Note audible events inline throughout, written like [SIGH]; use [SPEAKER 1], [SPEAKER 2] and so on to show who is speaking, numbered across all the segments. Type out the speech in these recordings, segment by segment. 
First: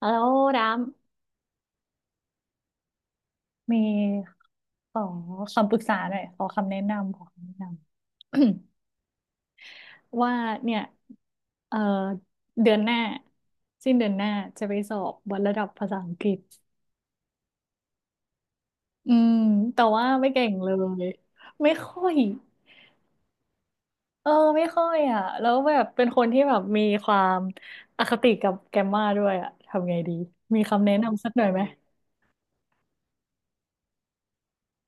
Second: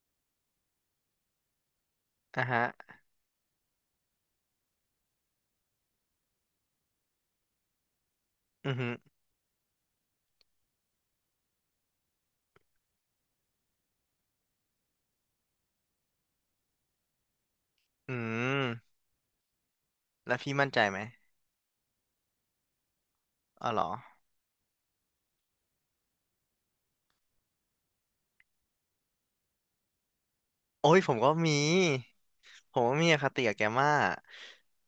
[SPEAKER 1] แล้วดาม
[SPEAKER 2] อ่ะฮะ
[SPEAKER 1] มีขอคำปรึกษาหน่อยขอคำแนะนำขอคำแนะนำ
[SPEAKER 2] อือหือ
[SPEAKER 1] [COUGHS] ว่าเนี่ยเอ่อเดือนหน้าสิ้นเดือนหน้าจะไปสอบวัดระดับภาษาอังกฤษ
[SPEAKER 2] อืม
[SPEAKER 1] อืมแต่ว่าไม่
[SPEAKER 2] แล้ว
[SPEAKER 1] เก่ง
[SPEAKER 2] พี่
[SPEAKER 1] เล
[SPEAKER 2] มั่น
[SPEAKER 1] ย
[SPEAKER 2] ใจไหม
[SPEAKER 1] ไม่ค่อย
[SPEAKER 2] อ๋อเหรอ
[SPEAKER 1] เออไม่ค่อยอ่ะแล้วแบบเป็นคนที่แบบมีความอคติกับแกรมมาด้วยอ่ะทำไงดีมีคำ
[SPEAKER 2] โอ้
[SPEAKER 1] แนะ
[SPEAKER 2] ยผม
[SPEAKER 1] นำสั
[SPEAKER 2] ก็
[SPEAKER 1] กหน่อย
[SPEAKER 2] มี
[SPEAKER 1] ไหม
[SPEAKER 2] ผมก็มีอคติกับแกมาก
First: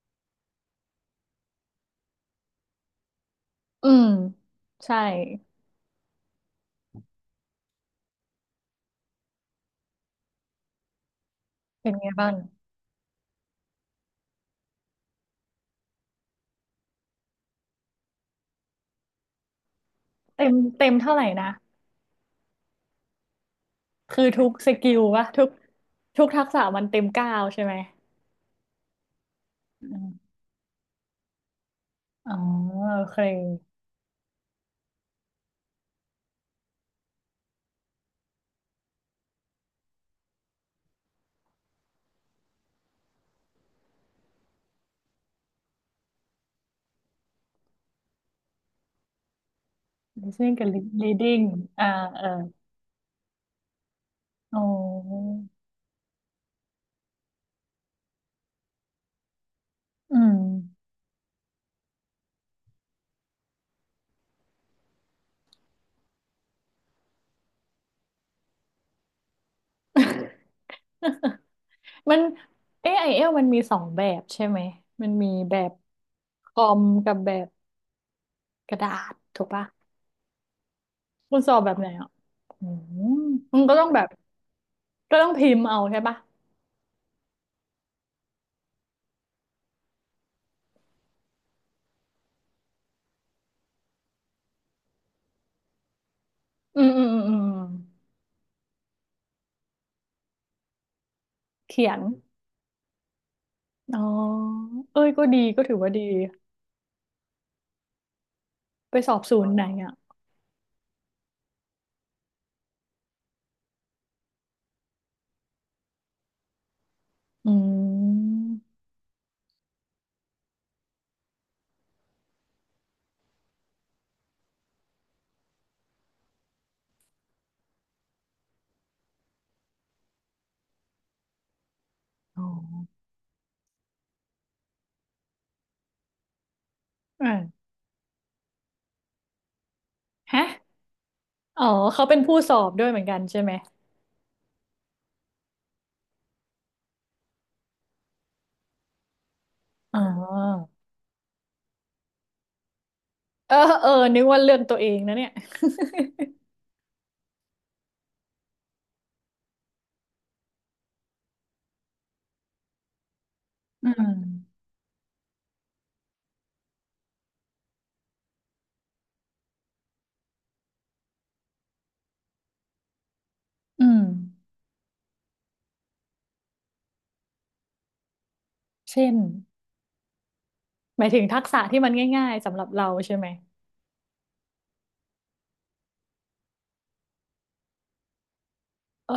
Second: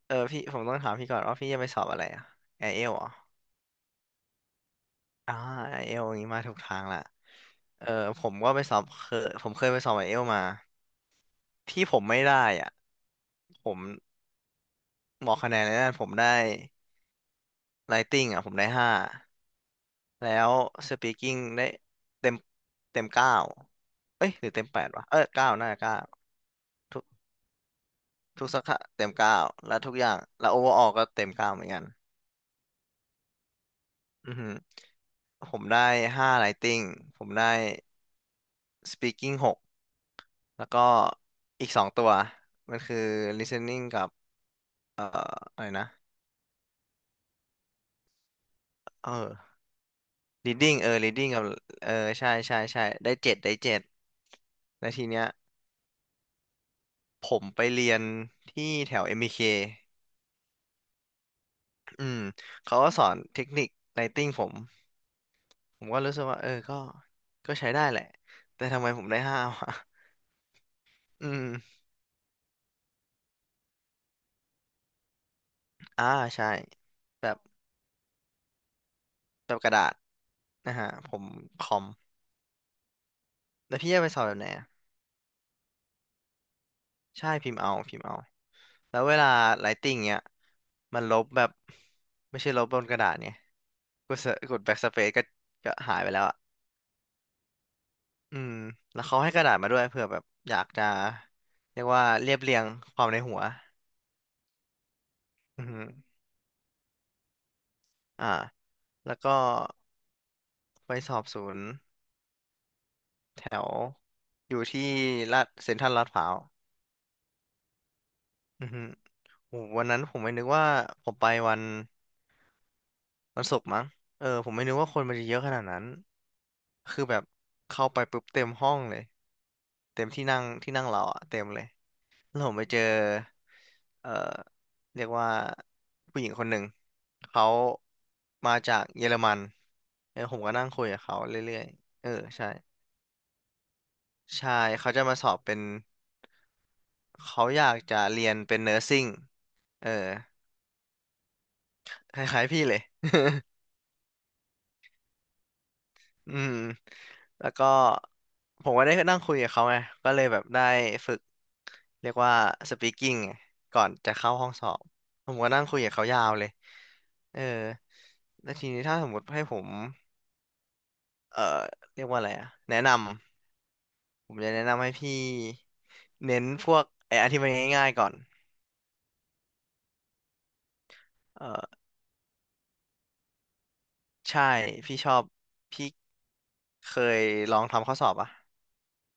[SPEAKER 2] เออพี่ผมต้องถามพี่ก่อนว่าพี่จะไปสอบอะไรอะไอเอลเหรอ
[SPEAKER 1] อืมใช่
[SPEAKER 2] อ่าไอเอลอย่างนี้มาถูกทางละเออผมก็ไปสอบเคยผมเคยไปสอบไอเอลมาที่
[SPEAKER 1] เป็น
[SPEAKER 2] ผม
[SPEAKER 1] ไง
[SPEAKER 2] ไม่
[SPEAKER 1] บ้าง
[SPEAKER 2] ได้อ่ะผมบอกคะแนนเลยนะผมได้ Writing อ่ะผมได้ห้าแล้
[SPEAKER 1] เต็
[SPEAKER 2] ว
[SPEAKER 1] มเต็มเท่าไหร่
[SPEAKER 2] Speaking
[SPEAKER 1] นะ
[SPEAKER 2] ได้เต็มเต็มเก้า
[SPEAKER 1] คือ
[SPEAKER 2] เอ้ยห
[SPEAKER 1] ทุ
[SPEAKER 2] รือ
[SPEAKER 1] ก
[SPEAKER 2] เต็
[SPEAKER 1] ส
[SPEAKER 2] มแปด
[SPEAKER 1] กิล
[SPEAKER 2] วะเออ
[SPEAKER 1] วะทุ
[SPEAKER 2] เก้า
[SPEAKER 1] ก
[SPEAKER 2] น่าจะเก้า
[SPEAKER 1] ทุกทักษะมันเต็ม 9ใช่ไหม
[SPEAKER 2] ทุกสาขาเต็มเก้าและ
[SPEAKER 1] อื
[SPEAKER 2] ทุกอย่าง
[SPEAKER 1] ม
[SPEAKER 2] และโอเวอร์ออก็เต็มเก้าเหมือนกัน
[SPEAKER 1] อ๋อ โอเค
[SPEAKER 2] อือหือผมได้ห้า writing ผมได้ speaking หกแล้วก็อีกสองตัวมันคือ listening กับอะไรนะเออ
[SPEAKER 1] listening กับ
[SPEAKER 2] reading เออ reading กั
[SPEAKER 1] reading
[SPEAKER 2] บ
[SPEAKER 1] อ่า
[SPEAKER 2] เออ
[SPEAKER 1] เออ
[SPEAKER 2] ใช่ใช่ใช่ได้เจ็ดได้เจ็ด
[SPEAKER 1] อ๋
[SPEAKER 2] แล้วทีเนี้ย
[SPEAKER 1] อ
[SPEAKER 2] ผมไปเรียนที่แถว m เ k
[SPEAKER 1] อืม
[SPEAKER 2] อืมเขาก็สอนเทคนิคไลต t i n g ผมผมก็รู้สึกว่าเออก็ก็ใช้ได้แหละแต่ทำไมผมได้ห้าวะ [LAUGHS] อื
[SPEAKER 1] [LAUGHS]
[SPEAKER 2] ม
[SPEAKER 1] มัน AIL มันมีสองแบบใช่ไหมมันมีแบบ
[SPEAKER 2] อ่าใช่
[SPEAKER 1] คอมกับ
[SPEAKER 2] แบ
[SPEAKER 1] แบ
[SPEAKER 2] บ
[SPEAKER 1] บกระดาษถูก
[SPEAKER 2] แบบ
[SPEAKER 1] ปะ
[SPEAKER 2] กระดาษนะฮะผม
[SPEAKER 1] คุณสอบ
[SPEAKER 2] ค
[SPEAKER 1] แบบ
[SPEAKER 2] อม
[SPEAKER 1] ไหนอ่ะอืมมันก็
[SPEAKER 2] แล้ว
[SPEAKER 1] ต้อง
[SPEAKER 2] พี่
[SPEAKER 1] แบ
[SPEAKER 2] จะ
[SPEAKER 1] บ
[SPEAKER 2] ไปสอบแบบไหนอะ
[SPEAKER 1] ก็ต้องพิมพ์เอาใช่ปะ
[SPEAKER 2] ใช่พิมพ์เอาพิมพ์เอาแล้วเวลาไลติ้งเนี้ยมันลบแบบไม่ใช่ลบบนกระดาษเนี่ยกดเสกดแบ็กสเปซก็ก็หายไปแล้วอ่ะ
[SPEAKER 1] อืมอืมอืมอืม
[SPEAKER 2] อืมแล้วเขาให้กระดาษมาด้วยเผื่อแบบอยากจะเรี
[SPEAKER 1] เขี
[SPEAKER 2] ยก
[SPEAKER 1] ยน
[SPEAKER 2] ว่าเรียบเรียงความในหัว
[SPEAKER 1] อ๋อ เอ้ย ก็ดี ก็
[SPEAKER 2] อือ
[SPEAKER 1] ถือ
[SPEAKER 2] ฮึ
[SPEAKER 1] ว่าดี
[SPEAKER 2] อ่า
[SPEAKER 1] ไปส
[SPEAKER 2] แล้
[SPEAKER 1] อ
[SPEAKER 2] ว
[SPEAKER 1] บ
[SPEAKER 2] ก็
[SPEAKER 1] ศูนย์ไหนอ่ะ
[SPEAKER 2] ไปสอบศูนย์แถวอยู่ที่ลาดเซ็นทรัลลาดพร้าว
[SPEAKER 1] อื
[SPEAKER 2] อือฮึ
[SPEAKER 1] ม
[SPEAKER 2] โอ้วันนั้นผมไม่นึกว่าผมไปวันศุกร์มั้งเออผมไม่นึกว่าคนมันจะเยอะขนาดนั้นคือแบบเข้าไปปุ๊บเต็มห้องเลยเต็มที่นั่งเราอะเต็มเลยแล้ว
[SPEAKER 1] อ๋อ
[SPEAKER 2] ผมไปเจอเอ่อเรียกว่าผู้หญิงคนหนึ่งเขา
[SPEAKER 1] อ่า
[SPEAKER 2] มาจากเยอรมันเออผม
[SPEAKER 1] ฮะ
[SPEAKER 2] ก็นั่งคุยกับเขาเรื่
[SPEAKER 1] อ๋
[SPEAKER 2] อ
[SPEAKER 1] อ
[SPEAKER 2] ยๆ
[SPEAKER 1] เขา
[SPEAKER 2] เออ
[SPEAKER 1] เป็นผู้
[SPEAKER 2] ใช่
[SPEAKER 1] สอบด้วยเหมือนกันใช่ไหม
[SPEAKER 2] ใช่เขาจะมาสอบเป็นเขาอยากจะเรียนเป็นเนอร์ซิ่งเออ
[SPEAKER 1] อ๋อ
[SPEAKER 2] คล้ายๆพี่เลย
[SPEAKER 1] เออเออนึกว่าเรื่องตัวเองนะเนี่ย
[SPEAKER 2] อืมแล้วก็ผมก็ได้นั่งคุยกับเขาไงก็เลยแบบได้ฝึกเรียกว่า speaking ไงก่อ
[SPEAKER 1] อื
[SPEAKER 2] น
[SPEAKER 1] ม
[SPEAKER 2] จะเข้าห้องสอบผมก็นั่งคุยกับเขายาวเลยเออแล้วทีนี้ถ้าสมมติให้ผมเอ่อเรียกว่าอะไรอะแนะนำ
[SPEAKER 1] อืม
[SPEAKER 2] ผมจะแนะนำให้พี่เน้นพวกไอ้อันที่มันง่ายๆก่อน
[SPEAKER 1] เช่น หมายถึงทั
[SPEAKER 2] เอ
[SPEAKER 1] กษะ
[SPEAKER 2] อ
[SPEAKER 1] ที่มันง่ายๆสำหรับเราใช่ไหม
[SPEAKER 2] ใช่พี่ชอบพี่เคยลองทำข้อสอบอ่ะ
[SPEAKER 1] เออ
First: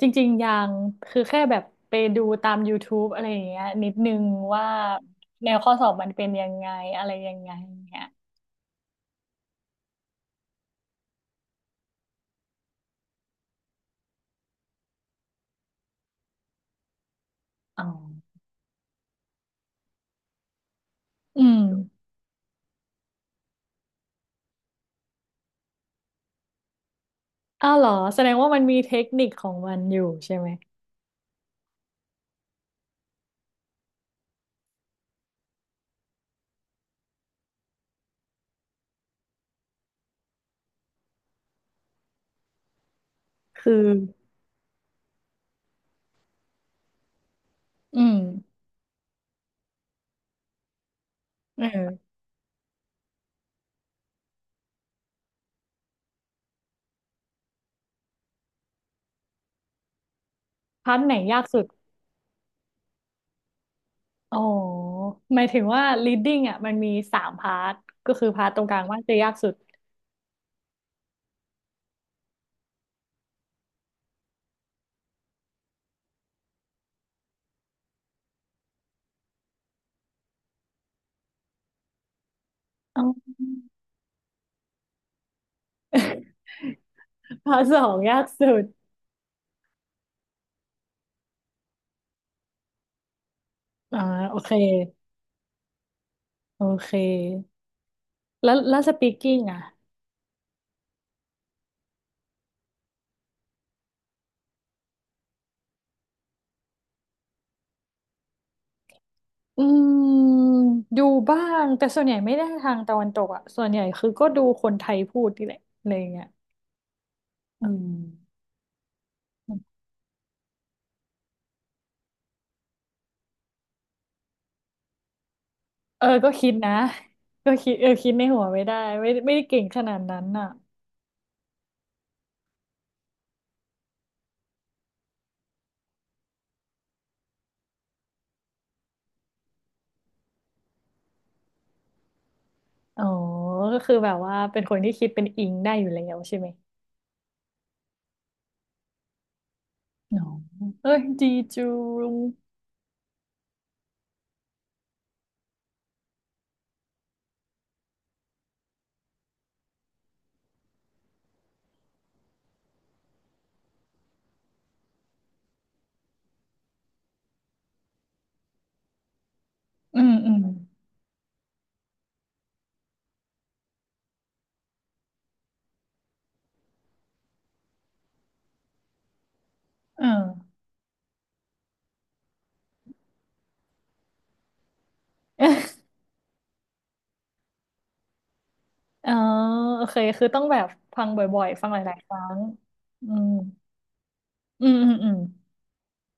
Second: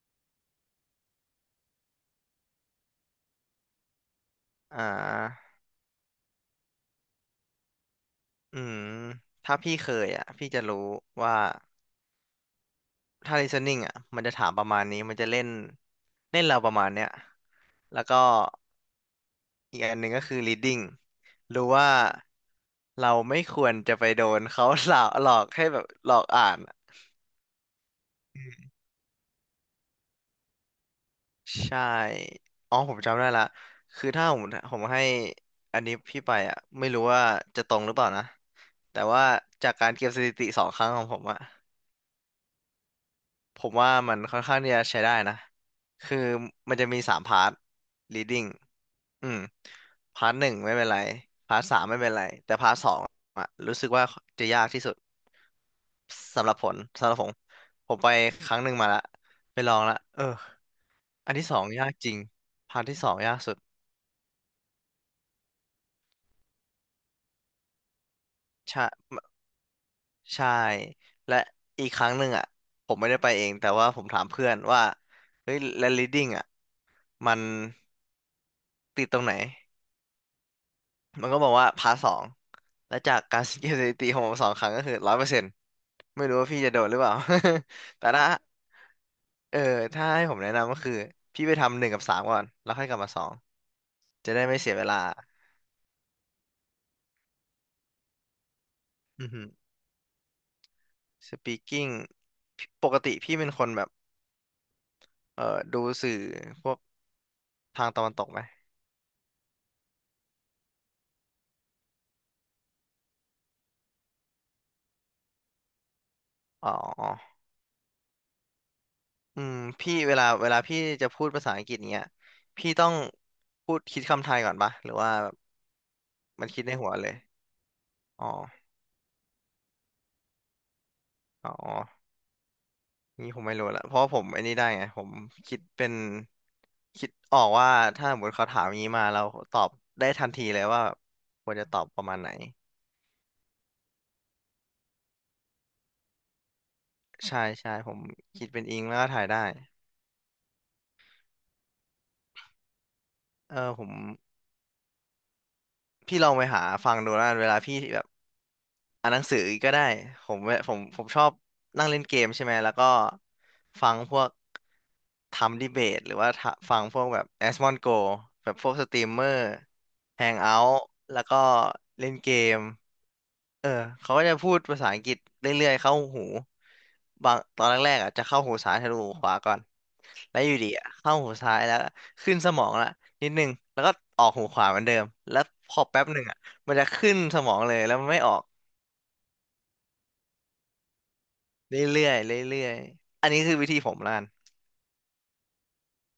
[SPEAKER 1] จริงๆยัง คือแค่แบบไปดูตาม YouTube อะไรอย่างเงี้ยนิดนึงว่า
[SPEAKER 2] อ่า
[SPEAKER 1] แนวข้อสอบมันเป็นยังไงอะไรยังไงอย่างเงี้ย
[SPEAKER 2] อืมถ้าพี่เคยอ่ะพี่จะรู้ว่า ถ้า listening อ่ะมันจะถามประมาณนี้ มันจะเล่นเล่นเราประมาณเนี้ย
[SPEAKER 1] อ๋
[SPEAKER 2] แล้วก็
[SPEAKER 1] อ
[SPEAKER 2] อีกอันหนึ่งก็คือ reading
[SPEAKER 1] อืม
[SPEAKER 2] รู้ว่าเราไม่ควรจะไปโดนเขาหลอก [LAUGHS] หลอกให้แบบหลอกอ่านอะ
[SPEAKER 1] อ้าวเหรอแสดงว่ามันมีเทคนิคของมันอยู่ใช่ไหม
[SPEAKER 2] ใช่อ๋อผมจำได้ละคือถ้าผมผมให้อันนี้พี่ไปอ่ะไม่รู้ว่าจะตรงหรือเปล่านะ แต่ว่าจากการเก็บสถิติสองครั้งของผมอ่ะผ
[SPEAKER 1] คือ
[SPEAKER 2] มว่ามันค่อนข้างที่จะใช้ได้นะ คือมันจะมีสามพาร์ท
[SPEAKER 1] อืม
[SPEAKER 2] reading อืมพาร์ทหนึ่งไม่เป็นไรพาร์ท
[SPEAKER 1] เอ
[SPEAKER 2] สามไม่เป็น
[SPEAKER 1] อ
[SPEAKER 2] ไรแต่พาร์ทสองอะรู้สึกว่าจะยากที่สุดสำหรับผลสำหรับผมผมไปครั้งหนึ่งมาละไปลองละเออ
[SPEAKER 1] พาร์ทไหน
[SPEAKER 2] อัน
[SPEAKER 1] ยาก
[SPEAKER 2] ที่ส
[SPEAKER 1] สุ
[SPEAKER 2] อง
[SPEAKER 1] ด
[SPEAKER 2] ยากจริงพาร์ทที่สองยากสุด
[SPEAKER 1] อ๋อหมายถึงว่า leading อ่ะมันมีสามพาร์ทก็คือพาร์ทตรงกลา
[SPEAKER 2] ใช่
[SPEAKER 1] งว่าจะยากสุด
[SPEAKER 2] ใช่และอีกครั้งหนึ่งอ่ะผมไม่ได้ไปเองแต่ว่าผมถามเพื่อนว่าเฮ้ยและ leading อ่ะมันติดตรงไหน มันก็บอกว่าพาร์ทสองและ
[SPEAKER 1] อ๋
[SPEAKER 2] จาก
[SPEAKER 1] อ
[SPEAKER 2] การสังเกตสถิติของผมสองครั้งก็คือ100%ไม่รู้
[SPEAKER 1] [LAUGHS]
[SPEAKER 2] ว่าพี่จะโดดหรือเปล่า
[SPEAKER 1] พาร์ทสอง
[SPEAKER 2] [LAUGHS] แต่
[SPEAKER 1] ยาก
[SPEAKER 2] ถ้า
[SPEAKER 1] สุด
[SPEAKER 2] เออถ้าให้ผมแนะนำก็คือพี่ไปทำหนึ่งกับสามก่อนแล้วค่อยกลับมาสอง
[SPEAKER 1] อ่า
[SPEAKER 2] จะ
[SPEAKER 1] โอ
[SPEAKER 2] ได้
[SPEAKER 1] เค
[SPEAKER 2] ไม่เสียเวลา
[SPEAKER 1] โอเคแล้วแล้ว
[SPEAKER 2] อือ
[SPEAKER 1] speaking
[SPEAKER 2] ฮึ
[SPEAKER 1] อ่ะ
[SPEAKER 2] speaking พี่ปกติพี่เป็นคนแบบเออดูสื่อพวกทางตะวันตกไหม
[SPEAKER 1] อืมดูบ้างแต่ส่วนใหญ่ไม่ได้ทางตะวันตกอ่ะส่วนใหญ่คือก็ดูคนไทยพูดนี่แหละอะไรอย่างเงี้ย
[SPEAKER 2] อ๋อ
[SPEAKER 1] อืม
[SPEAKER 2] อืมพี่เวลาพี่จะพูดภาษาอังกฤษเนี้ยพี่ต้องพูดคิดคำไทยก่อนปะหรือว่าแบบ
[SPEAKER 1] เออก็
[SPEAKER 2] มั
[SPEAKER 1] คิ
[SPEAKER 2] น
[SPEAKER 1] ด
[SPEAKER 2] คิด
[SPEAKER 1] นะ
[SPEAKER 2] ในหัวเลย
[SPEAKER 1] ก็คิดเออคิดใน
[SPEAKER 2] อ๋อ
[SPEAKER 1] หัวไม่ได้ไม่ได้เก่งขนาดนั้นอ่ะ
[SPEAKER 2] อ๋อ นี่ผมไม่รู้ละเพราะผมไอ้นี่ได้ไงผมคิดเป็นคิดออกว่าถ้าสมมติเขาถามอย่างนี้มาเราตอบได้ทันทีเลยว่าควรจะตอบประมาณไหน
[SPEAKER 1] อ๋อก็คือแบบว่าเป็นคนที่คิดเป็นอิงได้อยู่แล้วใช่ไหม
[SPEAKER 2] ใช่ใช่ผมคิดเป็นอิงแล้วก็ถ่ายได้
[SPEAKER 1] อ๋อเอ้ยดีจูง
[SPEAKER 2] เออผมพี่ลองไปหาฟังดูแล้วกันเวลาพี่แบบอ่านหนังสือก็ได้ผมผมชอบนั่งเล่นเกมใช่ไหมแล้วก็ฟังพวกทำดีเบตหรือว่าทะฟังพวกแบบแอสมอนโกแบบพวกสตรีมเมอร์
[SPEAKER 1] อืม
[SPEAKER 2] แฮ
[SPEAKER 1] อื
[SPEAKER 2] ง
[SPEAKER 1] ม
[SPEAKER 2] เอาท์แล้วก็เล่นเกม เออเขาก็จะพูดภาษาอังกฤษเรื่อยๆเข้าหูบางตอนแรกๆอ่ะจะเข้าหูซ้ายทะลุหูขวาก่อน
[SPEAKER 1] เอ
[SPEAKER 2] แล้วอ
[SPEAKER 1] อ
[SPEAKER 2] ยู่ดีอะเข้าหูซ้ายแล้วขึ้นสมองละนิดนึงแล้วก็ออกหูขวาเหมือนเดิมแล้วพอแป๊บหนึ่งอ่ะมันจะขึ้นสมองเลยแล้วมันไม่ออก
[SPEAKER 1] อ๋อโอเคคือต้องแบบฟังบ่อยๆฟัง
[SPEAKER 2] เ
[SPEAKER 1] หลาย
[SPEAKER 2] รื่
[SPEAKER 1] ๆค
[SPEAKER 2] อย
[SPEAKER 1] รั้
[SPEAKER 2] ๆ
[SPEAKER 1] ง
[SPEAKER 2] เรื่อย
[SPEAKER 1] อื
[SPEAKER 2] ๆอั
[SPEAKER 1] ม
[SPEAKER 2] นนี้คือวิธีผมละกัน
[SPEAKER 1] อืมอืมอืม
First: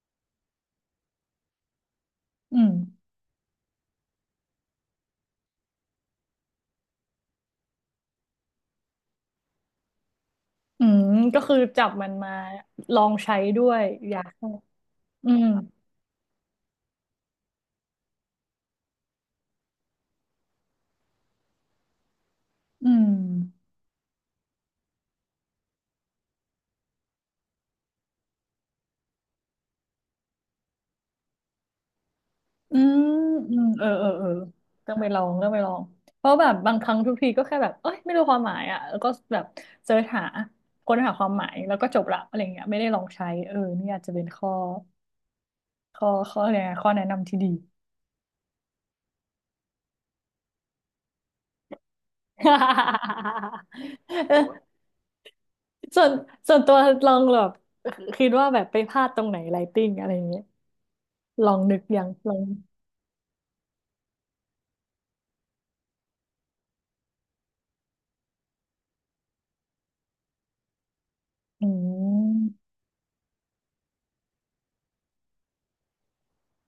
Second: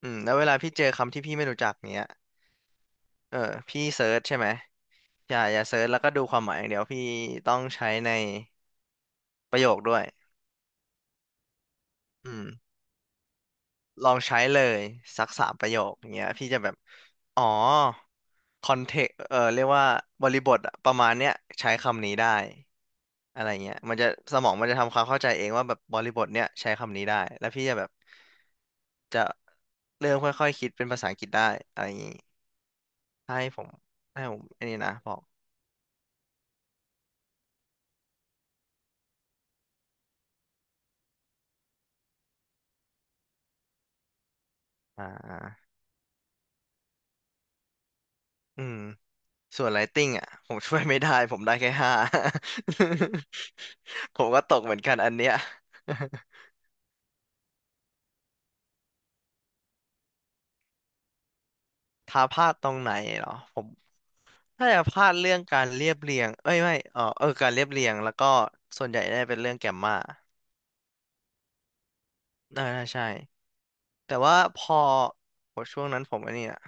[SPEAKER 2] แล้วเวลาพี่เจอคำที่พี่ไม่รู้จักเนี้ย
[SPEAKER 1] อืม
[SPEAKER 2] เออพี่เซิร์ชใช่ไหมอย่าเซิร์ชแล้วก็ดูความหมายอย่างเดียวพี่ต้องใช้ในประโยคด้วย
[SPEAKER 1] อืมก็คือจับมันมา
[SPEAKER 2] อืม
[SPEAKER 1] ลองใช้ด้วย
[SPEAKER 2] ลอ
[SPEAKER 1] อ
[SPEAKER 2] ง
[SPEAKER 1] ยาก
[SPEAKER 2] ใช้
[SPEAKER 1] ให้
[SPEAKER 2] เลยสั
[SPEAKER 1] อื
[SPEAKER 2] กสา
[SPEAKER 1] ม
[SPEAKER 2] มประโยคอย่างเงี้ยพี่จะแบบอ๋อคอนเทกเรียกว่าบริบทอะประมาณเนี้ยใช้คำนี้ได้
[SPEAKER 1] อืม
[SPEAKER 2] อะไรเงี้ยมันจะสมองมันจะทำความเข้าใจเองว่าแบบบริบทเนี้ยใช้คำนี้ได้แล้วพี่จะแบบจะเริ่มค่อยๆคิดเป็นภาษาอังกฤษได้อะไรอย่างงี้
[SPEAKER 1] อืม
[SPEAKER 2] ให้
[SPEAKER 1] อื
[SPEAKER 2] ผ
[SPEAKER 1] ม
[SPEAKER 2] ม
[SPEAKER 1] เออเออ
[SPEAKER 2] ให้
[SPEAKER 1] เออ
[SPEAKER 2] ผมไอันนี้
[SPEAKER 1] ต้
[SPEAKER 2] นะ
[SPEAKER 1] องไป
[SPEAKER 2] บ
[SPEAKER 1] ล
[SPEAKER 2] อก
[SPEAKER 1] องต้องไปลองเพราะแบบบางครั้งทุกทีก็แค่แบบเอ้ยไม่รู้ความหมายอ่ะแล้วก็แบบเสิร์ชหาค้นหาความหมายแล้วก็จบละอะไรเงี้ยไม่ได้ลองใช้เออนี่อาจจะเป็นข้อ
[SPEAKER 2] อ
[SPEAKER 1] ข้ออะไรนะข้อแนะนำที่ดี
[SPEAKER 2] ืมส่วนไ i ติ n งอ่ะผมช่วยไม่ได้ผมได้แค่ห้า [LAUGHS] ผม
[SPEAKER 1] [LAUGHS] เอ
[SPEAKER 2] ก็ตกเห
[SPEAKER 1] อ
[SPEAKER 2] มือนกันอันเนี้ย
[SPEAKER 1] ส่วนส่วนตัวลองแบบคิดว่าแบบไปพลาดตรงไหนไลติ้งอะไรเงี้ยลองนึกยัง
[SPEAKER 2] ท้า
[SPEAKER 1] ล
[SPEAKER 2] พ
[SPEAKER 1] อง
[SPEAKER 2] ลาดตรงไหนเหรอผมถ้าจะพลาดเรื่องการเรียบเรียงเอ้ยไม่การเรียบเรียงแล้วก็ส่วนใหญ่ได้เป็นเรื่องแกมมา
[SPEAKER 1] อืม
[SPEAKER 2] น่าใช่แต่ว่าพอโหช่วงนั้นผมอันนี้อะ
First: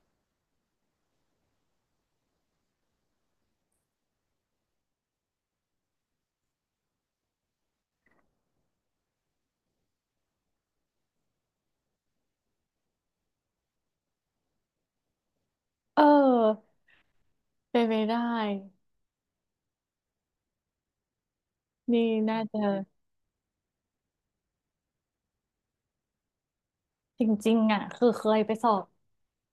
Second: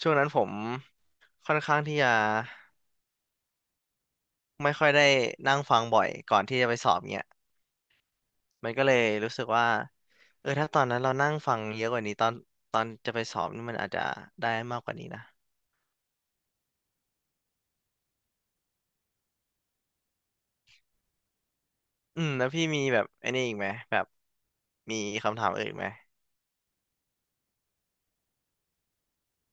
[SPEAKER 2] ช่วงนั้นผมค่อนข้างที่จะไม่ค่อยได้นั่งฟังบ่อยก่อนที่จะไปสอบเนี่ยมันก็เลยรู้สึกว่าถ้าตอนนั้นเรานั่งฟังเยอะกว่านี้ตอนตอนจะไปสอบนี่มันอาจจะได้มากกว่านี้นะ
[SPEAKER 1] เออเป็นไปได้นี่น่า
[SPEAKER 2] แล้ว
[SPEAKER 1] จะ
[SPEAKER 2] พี่มีแบบไอ้นี่อีกไหมแบบมีคำถามอื่นอีกไหม
[SPEAKER 1] จริงๆอ่ะคือเคยไปสอบ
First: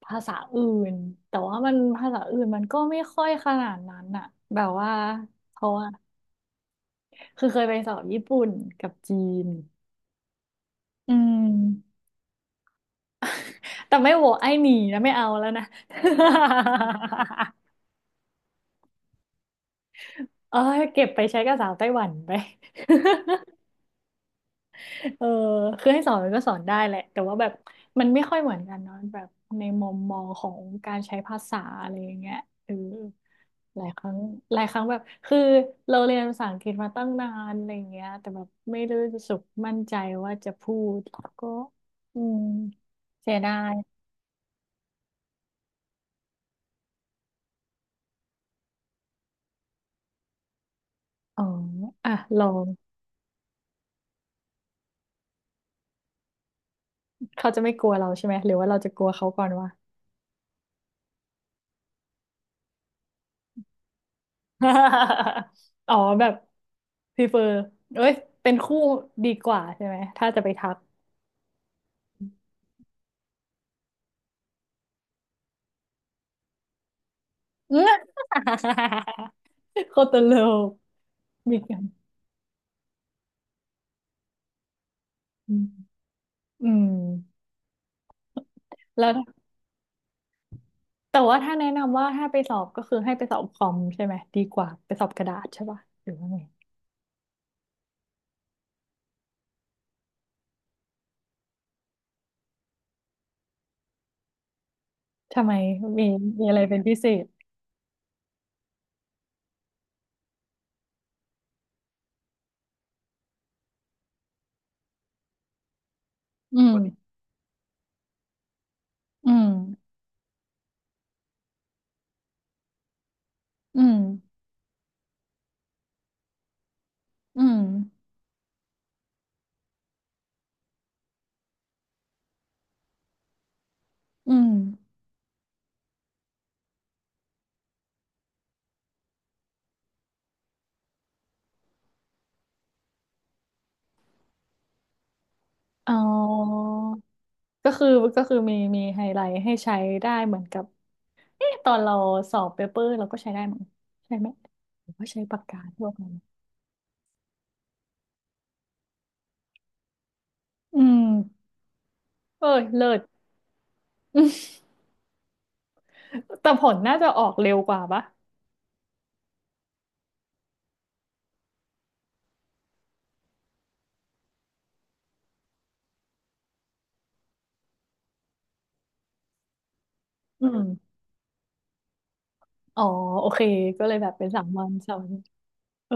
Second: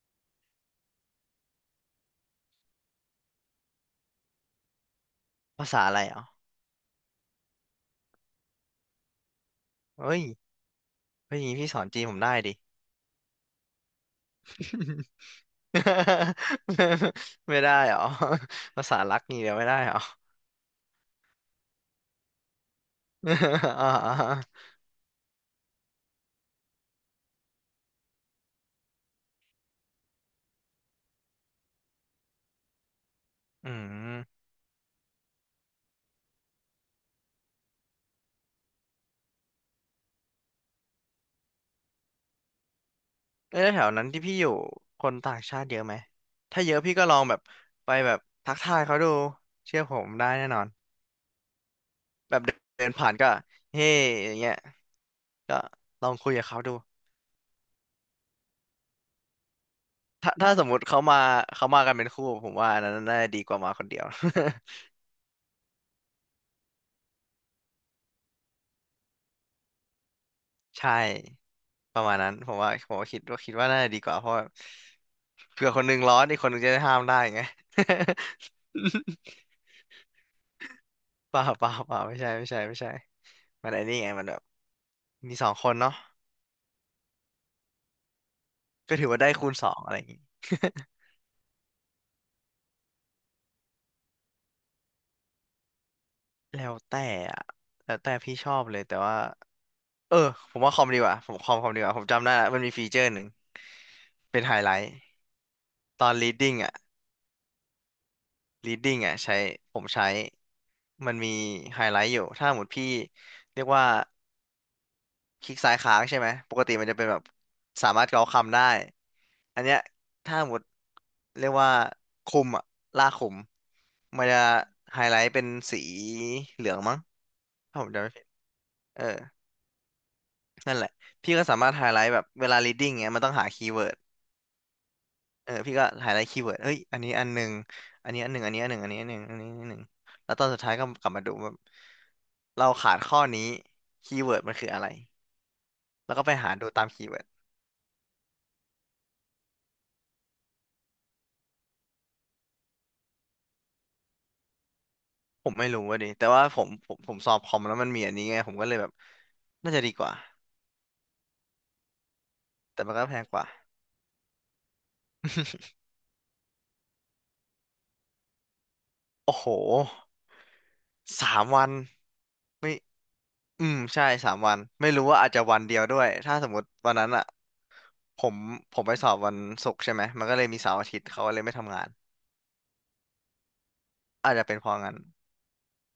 [SPEAKER 1] ภาษาอื่นแต่ว่ามันภาษาอื่นมันก็ไม่ค่อยขนาดนั้นอ่ะแบบว่าเพ
[SPEAKER 2] ภา
[SPEAKER 1] ราะ
[SPEAKER 2] ษา
[SPEAKER 1] ว่า
[SPEAKER 2] อะไรอ๋อ
[SPEAKER 1] คือเคยไปสอบญี่ปุ่นกับจีน
[SPEAKER 2] เอ้ย
[SPEAKER 1] อื
[SPEAKER 2] เฮ้ยอย่างงี้พี่สอน
[SPEAKER 1] ม
[SPEAKER 2] จีนผมได้ดิ
[SPEAKER 1] แต่ไม่โหวตไอ้หนีนะไม่เอาแล้วนะ
[SPEAKER 2] [LAUGHS]
[SPEAKER 1] [LAUGHS]
[SPEAKER 2] ไม่ได้เหรอ [LAUGHS] ภาษารักงี่เดียวไม่ได้เหรอ
[SPEAKER 1] เออเก็บไปใช้กับสาวไต้หวันไป
[SPEAKER 2] [LAUGHS] อ่า
[SPEAKER 1] เออคือให้สอนมันก็สอนได้แหละแต่ว่าแบบมันไม่ค่อยเหมือนกันเนาะแบบในมุมมองของการใช้ภาษาอะไรอย่างเงี้ยเออ
[SPEAKER 2] ๆอื
[SPEAKER 1] หลายครั้
[SPEAKER 2] ม
[SPEAKER 1] งหลายครั้งแบบคือเราเรียนภาษาอังกฤษมาตั้งนานอะไรอย่างเงี้ยแต่แบบไม่ได้รู้สึกมั่นใจว่าจะพูดก็อืมเสียดา
[SPEAKER 2] เอ้ยแล้ว
[SPEAKER 1] ย
[SPEAKER 2] แถวนั้นที่พี่อยู่คนต่างชาติเยอะไหมถ้าเยอะพี่ก็ลองแบบไปแบบทักทายเขาดูเชื่อผมได้แน่นอน
[SPEAKER 1] อ๋ออ่ะ
[SPEAKER 2] แบ
[SPEAKER 1] ล
[SPEAKER 2] บ
[SPEAKER 1] อง
[SPEAKER 2] เดินผ่านก็เฮ้อย่างเงี้ยก็ลองคุยกับเขาดู
[SPEAKER 1] เขาจะไม่กลัวเราใช่ไหม หรือว่าเราจะกลัวเขาก่อนวะ
[SPEAKER 2] ถ้าสมมุติเขามาเขามากันเป็นคู่ผมว่าอันนั้นน่าจะดีกว่ามาคนเดียว
[SPEAKER 1] [LAUGHS] อ๋อแบบพรีเฟอร์เอ้ยเป็นคู่ดีกว่าใช่ไหมถ้าจะไปทัก
[SPEAKER 2] ใช่ประมาณนั้นผมว่าคิดว่าน่าจะดีกว่าเพราะว่าเผื่อคนหนึงร้อนอีกคนหนึงจะได้ห้ามได้ไง [LAUGHS]
[SPEAKER 1] [LAUGHS] เอ้ยโคตรโลก
[SPEAKER 2] เปล่า
[SPEAKER 1] มี
[SPEAKER 2] เปล่า
[SPEAKER 1] กัน
[SPEAKER 2] เปล่าไม่ใช่ไม่ใช่ไม่ใช่มันไอ้นี่ไงมันแบบมีสอ
[SPEAKER 1] อื
[SPEAKER 2] ง
[SPEAKER 1] ม
[SPEAKER 2] คนเนาะ
[SPEAKER 1] อืม
[SPEAKER 2] ก็
[SPEAKER 1] แล้
[SPEAKER 2] ถือ
[SPEAKER 1] ว
[SPEAKER 2] ว่าได้คูณ 2อะไรอย่างงี้
[SPEAKER 1] แต่ว่าถ้าแนะนำว่าถ้าไปสอบก็คือให้ไปสอบคอมใช่ไหมดีกว่าไปสอบกระดาษใช่ป่ะหรือว่าไง
[SPEAKER 2] [LAUGHS] แล้วแต่อะแล้วแต่พี่ชอบเลยแต่ว่าเออผมว่าคอมดีกว่าผมคอมดีกว่าผมจำได้ละมันมีฟีเจอร์หนึ่งเป็นไฮไลท์
[SPEAKER 1] ทำไม
[SPEAKER 2] ต
[SPEAKER 1] มี
[SPEAKER 2] อน
[SPEAKER 1] มีอะ
[SPEAKER 2] reading
[SPEAKER 1] ไร
[SPEAKER 2] อ่ะ
[SPEAKER 1] เป็นพิเศษ
[SPEAKER 2] reading อ่ะใช้ผมใช้ มันมีไฮไลท์อยู่ ถ้าหมดพี่เรียกว่าคลิกซ้ายค้างใช่ไหม ป
[SPEAKER 1] อื
[SPEAKER 2] กติ
[SPEAKER 1] ม
[SPEAKER 2] มันจะเป็นแบบสามารถเกาคำได้
[SPEAKER 1] อืม
[SPEAKER 2] อันเนี้ยถ้าหมดเรียกว่าคุมอะลากคุม
[SPEAKER 1] อืม
[SPEAKER 2] มันจะไฮไลท์เป็นสีเหลืองมั้ง
[SPEAKER 1] อืม
[SPEAKER 2] ถ้าผมจำไม่ผิดเออ นั่นแหละ พี่ก็สามารถไฮไลท์แบบเวลา reading เงี้ยมันต้องหาคีย์เวิร์ด
[SPEAKER 1] อืม
[SPEAKER 2] พี่ก็หาได้คีย์เวิร์ดเฮ้ยอันนี้อันหนึ่งอันนี้อันหนึ่งอันนี้อันหนึ่งอันนี้อันหนึ่งอันนี้อันหนึ่งแล้วตอนสุดท้ายก็กลับมาดูว่าเราขาดข้อนี้คีย์เวิร์ดมันคืออะไร
[SPEAKER 1] อ๋อ
[SPEAKER 2] แล้วก็ไปหาดูตามคีย์เวิร์ด
[SPEAKER 1] ก็คือก็คือมีไฮไลท์ให้ใช้ได้เหมือนกับเอ๊ะตอนเราสอบเปเปอร์เราก็ใช้ได้มั้งใช่ไหมหรือว่าใช้ปาก
[SPEAKER 2] ผม
[SPEAKER 1] กา
[SPEAKER 2] ไม่รู้
[SPEAKER 1] ทั่ว
[SPEAKER 2] ว่า
[SPEAKER 1] ไป
[SPEAKER 2] ดิแต่ว่าผมสอบคอมแล้วมันมีอันนี้ไงผมก็เลยแบบน่าจะดีกว่า
[SPEAKER 1] อืมเอ้ย
[SPEAKER 2] แต่
[SPEAKER 1] เลิ
[SPEAKER 2] มัน
[SPEAKER 1] ศ
[SPEAKER 2] ก็แพงกว่า
[SPEAKER 1] แต่ผลน่าจะออกเร็วกว่าปะ
[SPEAKER 2] [LAUGHS] โอ้โห3 วันไม่ใช่สามวันไม่รู้ว่าอาจจะวันเดียวด้วยถ้าสมมติวันนั้นอ่ะผมผมไปสอบวันศุกร์ใช่ไหมมันก็เล
[SPEAKER 1] อื
[SPEAKER 2] ยมีเสา
[SPEAKER 1] ม
[SPEAKER 2] ร์อาทิตย์เขาก็เลยไม่ทำงาน
[SPEAKER 1] อ๋อ โอเค ก็เลยแบบเป็น
[SPEAKER 2] อาจ
[SPEAKER 1] สา
[SPEAKER 2] จะ
[SPEAKER 1] ม
[SPEAKER 2] เป็น
[SPEAKER 1] วั
[SPEAKER 2] เพ
[SPEAKER 1] น
[SPEAKER 2] ราะ
[SPEAKER 1] สา
[SPEAKER 2] งั้น
[SPEAKER 1] มวันเออ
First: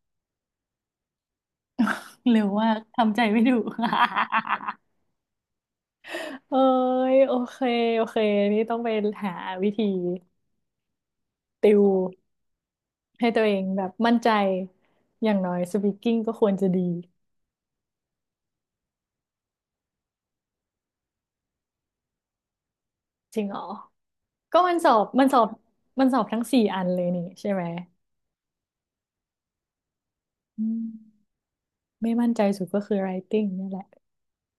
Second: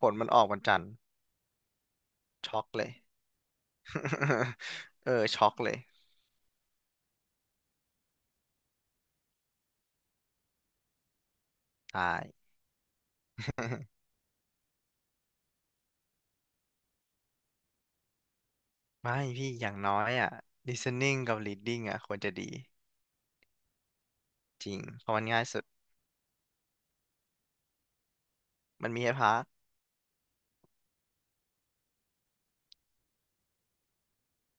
[SPEAKER 2] ผลมันออกวันจันทร์
[SPEAKER 1] เร็ว
[SPEAKER 2] ช็อก
[SPEAKER 1] มาก
[SPEAKER 2] เลย
[SPEAKER 1] ทำใจไม่ถูก
[SPEAKER 2] [LAUGHS] ช็อกเลย
[SPEAKER 1] [LAUGHS] เอ้ยโอเค โอเค นี่ต้องไปหาวิธีติว
[SPEAKER 2] ตาย
[SPEAKER 1] ให้ตัวเองแบ
[SPEAKER 2] [LAUGHS]
[SPEAKER 1] บมั่นใจ อย่างน้อยสปีกกิ้งก็ควรจะดี
[SPEAKER 2] ไม่พี่อย่างน้อยอ่ะ listening กับ reading อ่ะควรจะดี
[SPEAKER 1] จริงเหรอก็
[SPEAKER 2] จ
[SPEAKER 1] มั
[SPEAKER 2] ริ
[SPEAKER 1] น
[SPEAKER 2] ง
[SPEAKER 1] สอบ
[SPEAKER 2] เพราะมั
[SPEAKER 1] มั
[SPEAKER 2] น
[SPEAKER 1] นสอ
[SPEAKER 2] ง่าย
[SPEAKER 1] บ
[SPEAKER 2] สุด
[SPEAKER 1] มันสอบทั้งสี่อันเลยนี่ใช่ไหม
[SPEAKER 2] มันมีให้พัก
[SPEAKER 1] อืม ไม่มั่นใจสุดก็คือ writing นี่แหละ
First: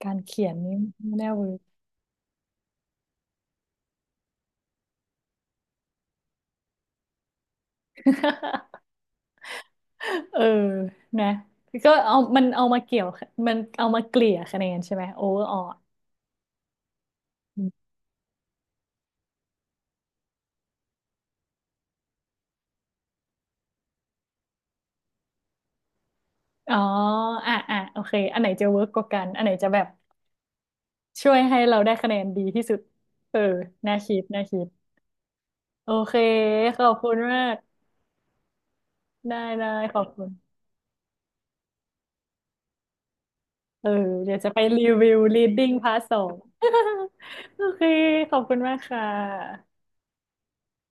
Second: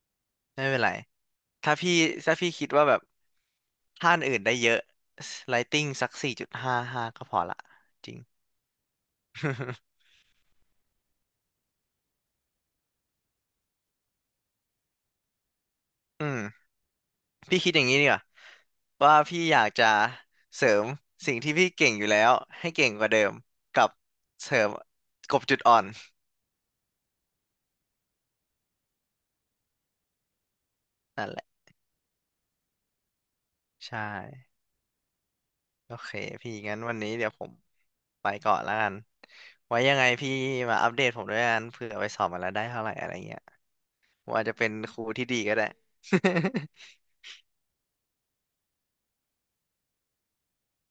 [SPEAKER 1] การเขียน
[SPEAKER 2] ไม่
[SPEAKER 1] นี่
[SPEAKER 2] เป็นไร
[SPEAKER 1] ไม่น่าเวิร์ก
[SPEAKER 2] ถ้าพี่ถ้าพี่คิดว่าแบบถ้าอันอื่นได้เยอะ i g h t i n g สัก4.55ก็พอละจริง
[SPEAKER 1] [LAUGHS] เออนะ ก็เอามันเอามาเกี่ยวมันเอามาเกลี่ยคะแนนใช่ไหมโอเวอร์ออล
[SPEAKER 2] [LAUGHS] อืมพี่คิดอย่างนี้ดีกว่าว่าพี่อยากจะเสริมสิ่งที่พี่เก่งอยู่แล้วให้เก่งกว่าเดิมกับเสริมกลบจุดอ่อน
[SPEAKER 1] อ๋ออ่ะอ่ะโอเคอันไหนจะเวิร์กกว่ากัน อันไหนจะแบบ
[SPEAKER 2] นั่
[SPEAKER 1] ช่
[SPEAKER 2] น
[SPEAKER 1] ว
[SPEAKER 2] แห
[SPEAKER 1] ย
[SPEAKER 2] ละ
[SPEAKER 1] ให้เราได้คะแนนดีที่สุด เออ น่า
[SPEAKER 2] ใช่
[SPEAKER 1] คิดน่าคิด โอ
[SPEAKER 2] โอเค
[SPEAKER 1] เค
[SPEAKER 2] พี่งั้
[SPEAKER 1] ข
[SPEAKER 2] น
[SPEAKER 1] อบ
[SPEAKER 2] วัน
[SPEAKER 1] คุ
[SPEAKER 2] นี้
[SPEAKER 1] ณ
[SPEAKER 2] เดี๋ยว
[SPEAKER 1] มา
[SPEAKER 2] ผม
[SPEAKER 1] ก
[SPEAKER 2] ไปก่อนแล้วกัน
[SPEAKER 1] ได้ได้
[SPEAKER 2] ไว้ยั
[SPEAKER 1] ข
[SPEAKER 2] ง
[SPEAKER 1] อ
[SPEAKER 2] ไง
[SPEAKER 1] บคุ
[SPEAKER 2] พี่
[SPEAKER 1] ณ
[SPEAKER 2] มาอัปเดตผมด้วยกันเผื่อไปสอบมาแล้วได้เท่าไหร่อะไรเงี้ย
[SPEAKER 1] เออ
[SPEAKER 2] ผม
[SPEAKER 1] เดี๋ยว
[SPEAKER 2] อาจ
[SPEAKER 1] จะ
[SPEAKER 2] จะ
[SPEAKER 1] ไป
[SPEAKER 2] เป็น
[SPEAKER 1] รี
[SPEAKER 2] ครู
[SPEAKER 1] วิว
[SPEAKER 2] ที่ดีก็ได้
[SPEAKER 1] reading part 2
[SPEAKER 2] [LAUGHS]
[SPEAKER 1] [LAUGHS] โอเค ขอบคุณมากค่ะ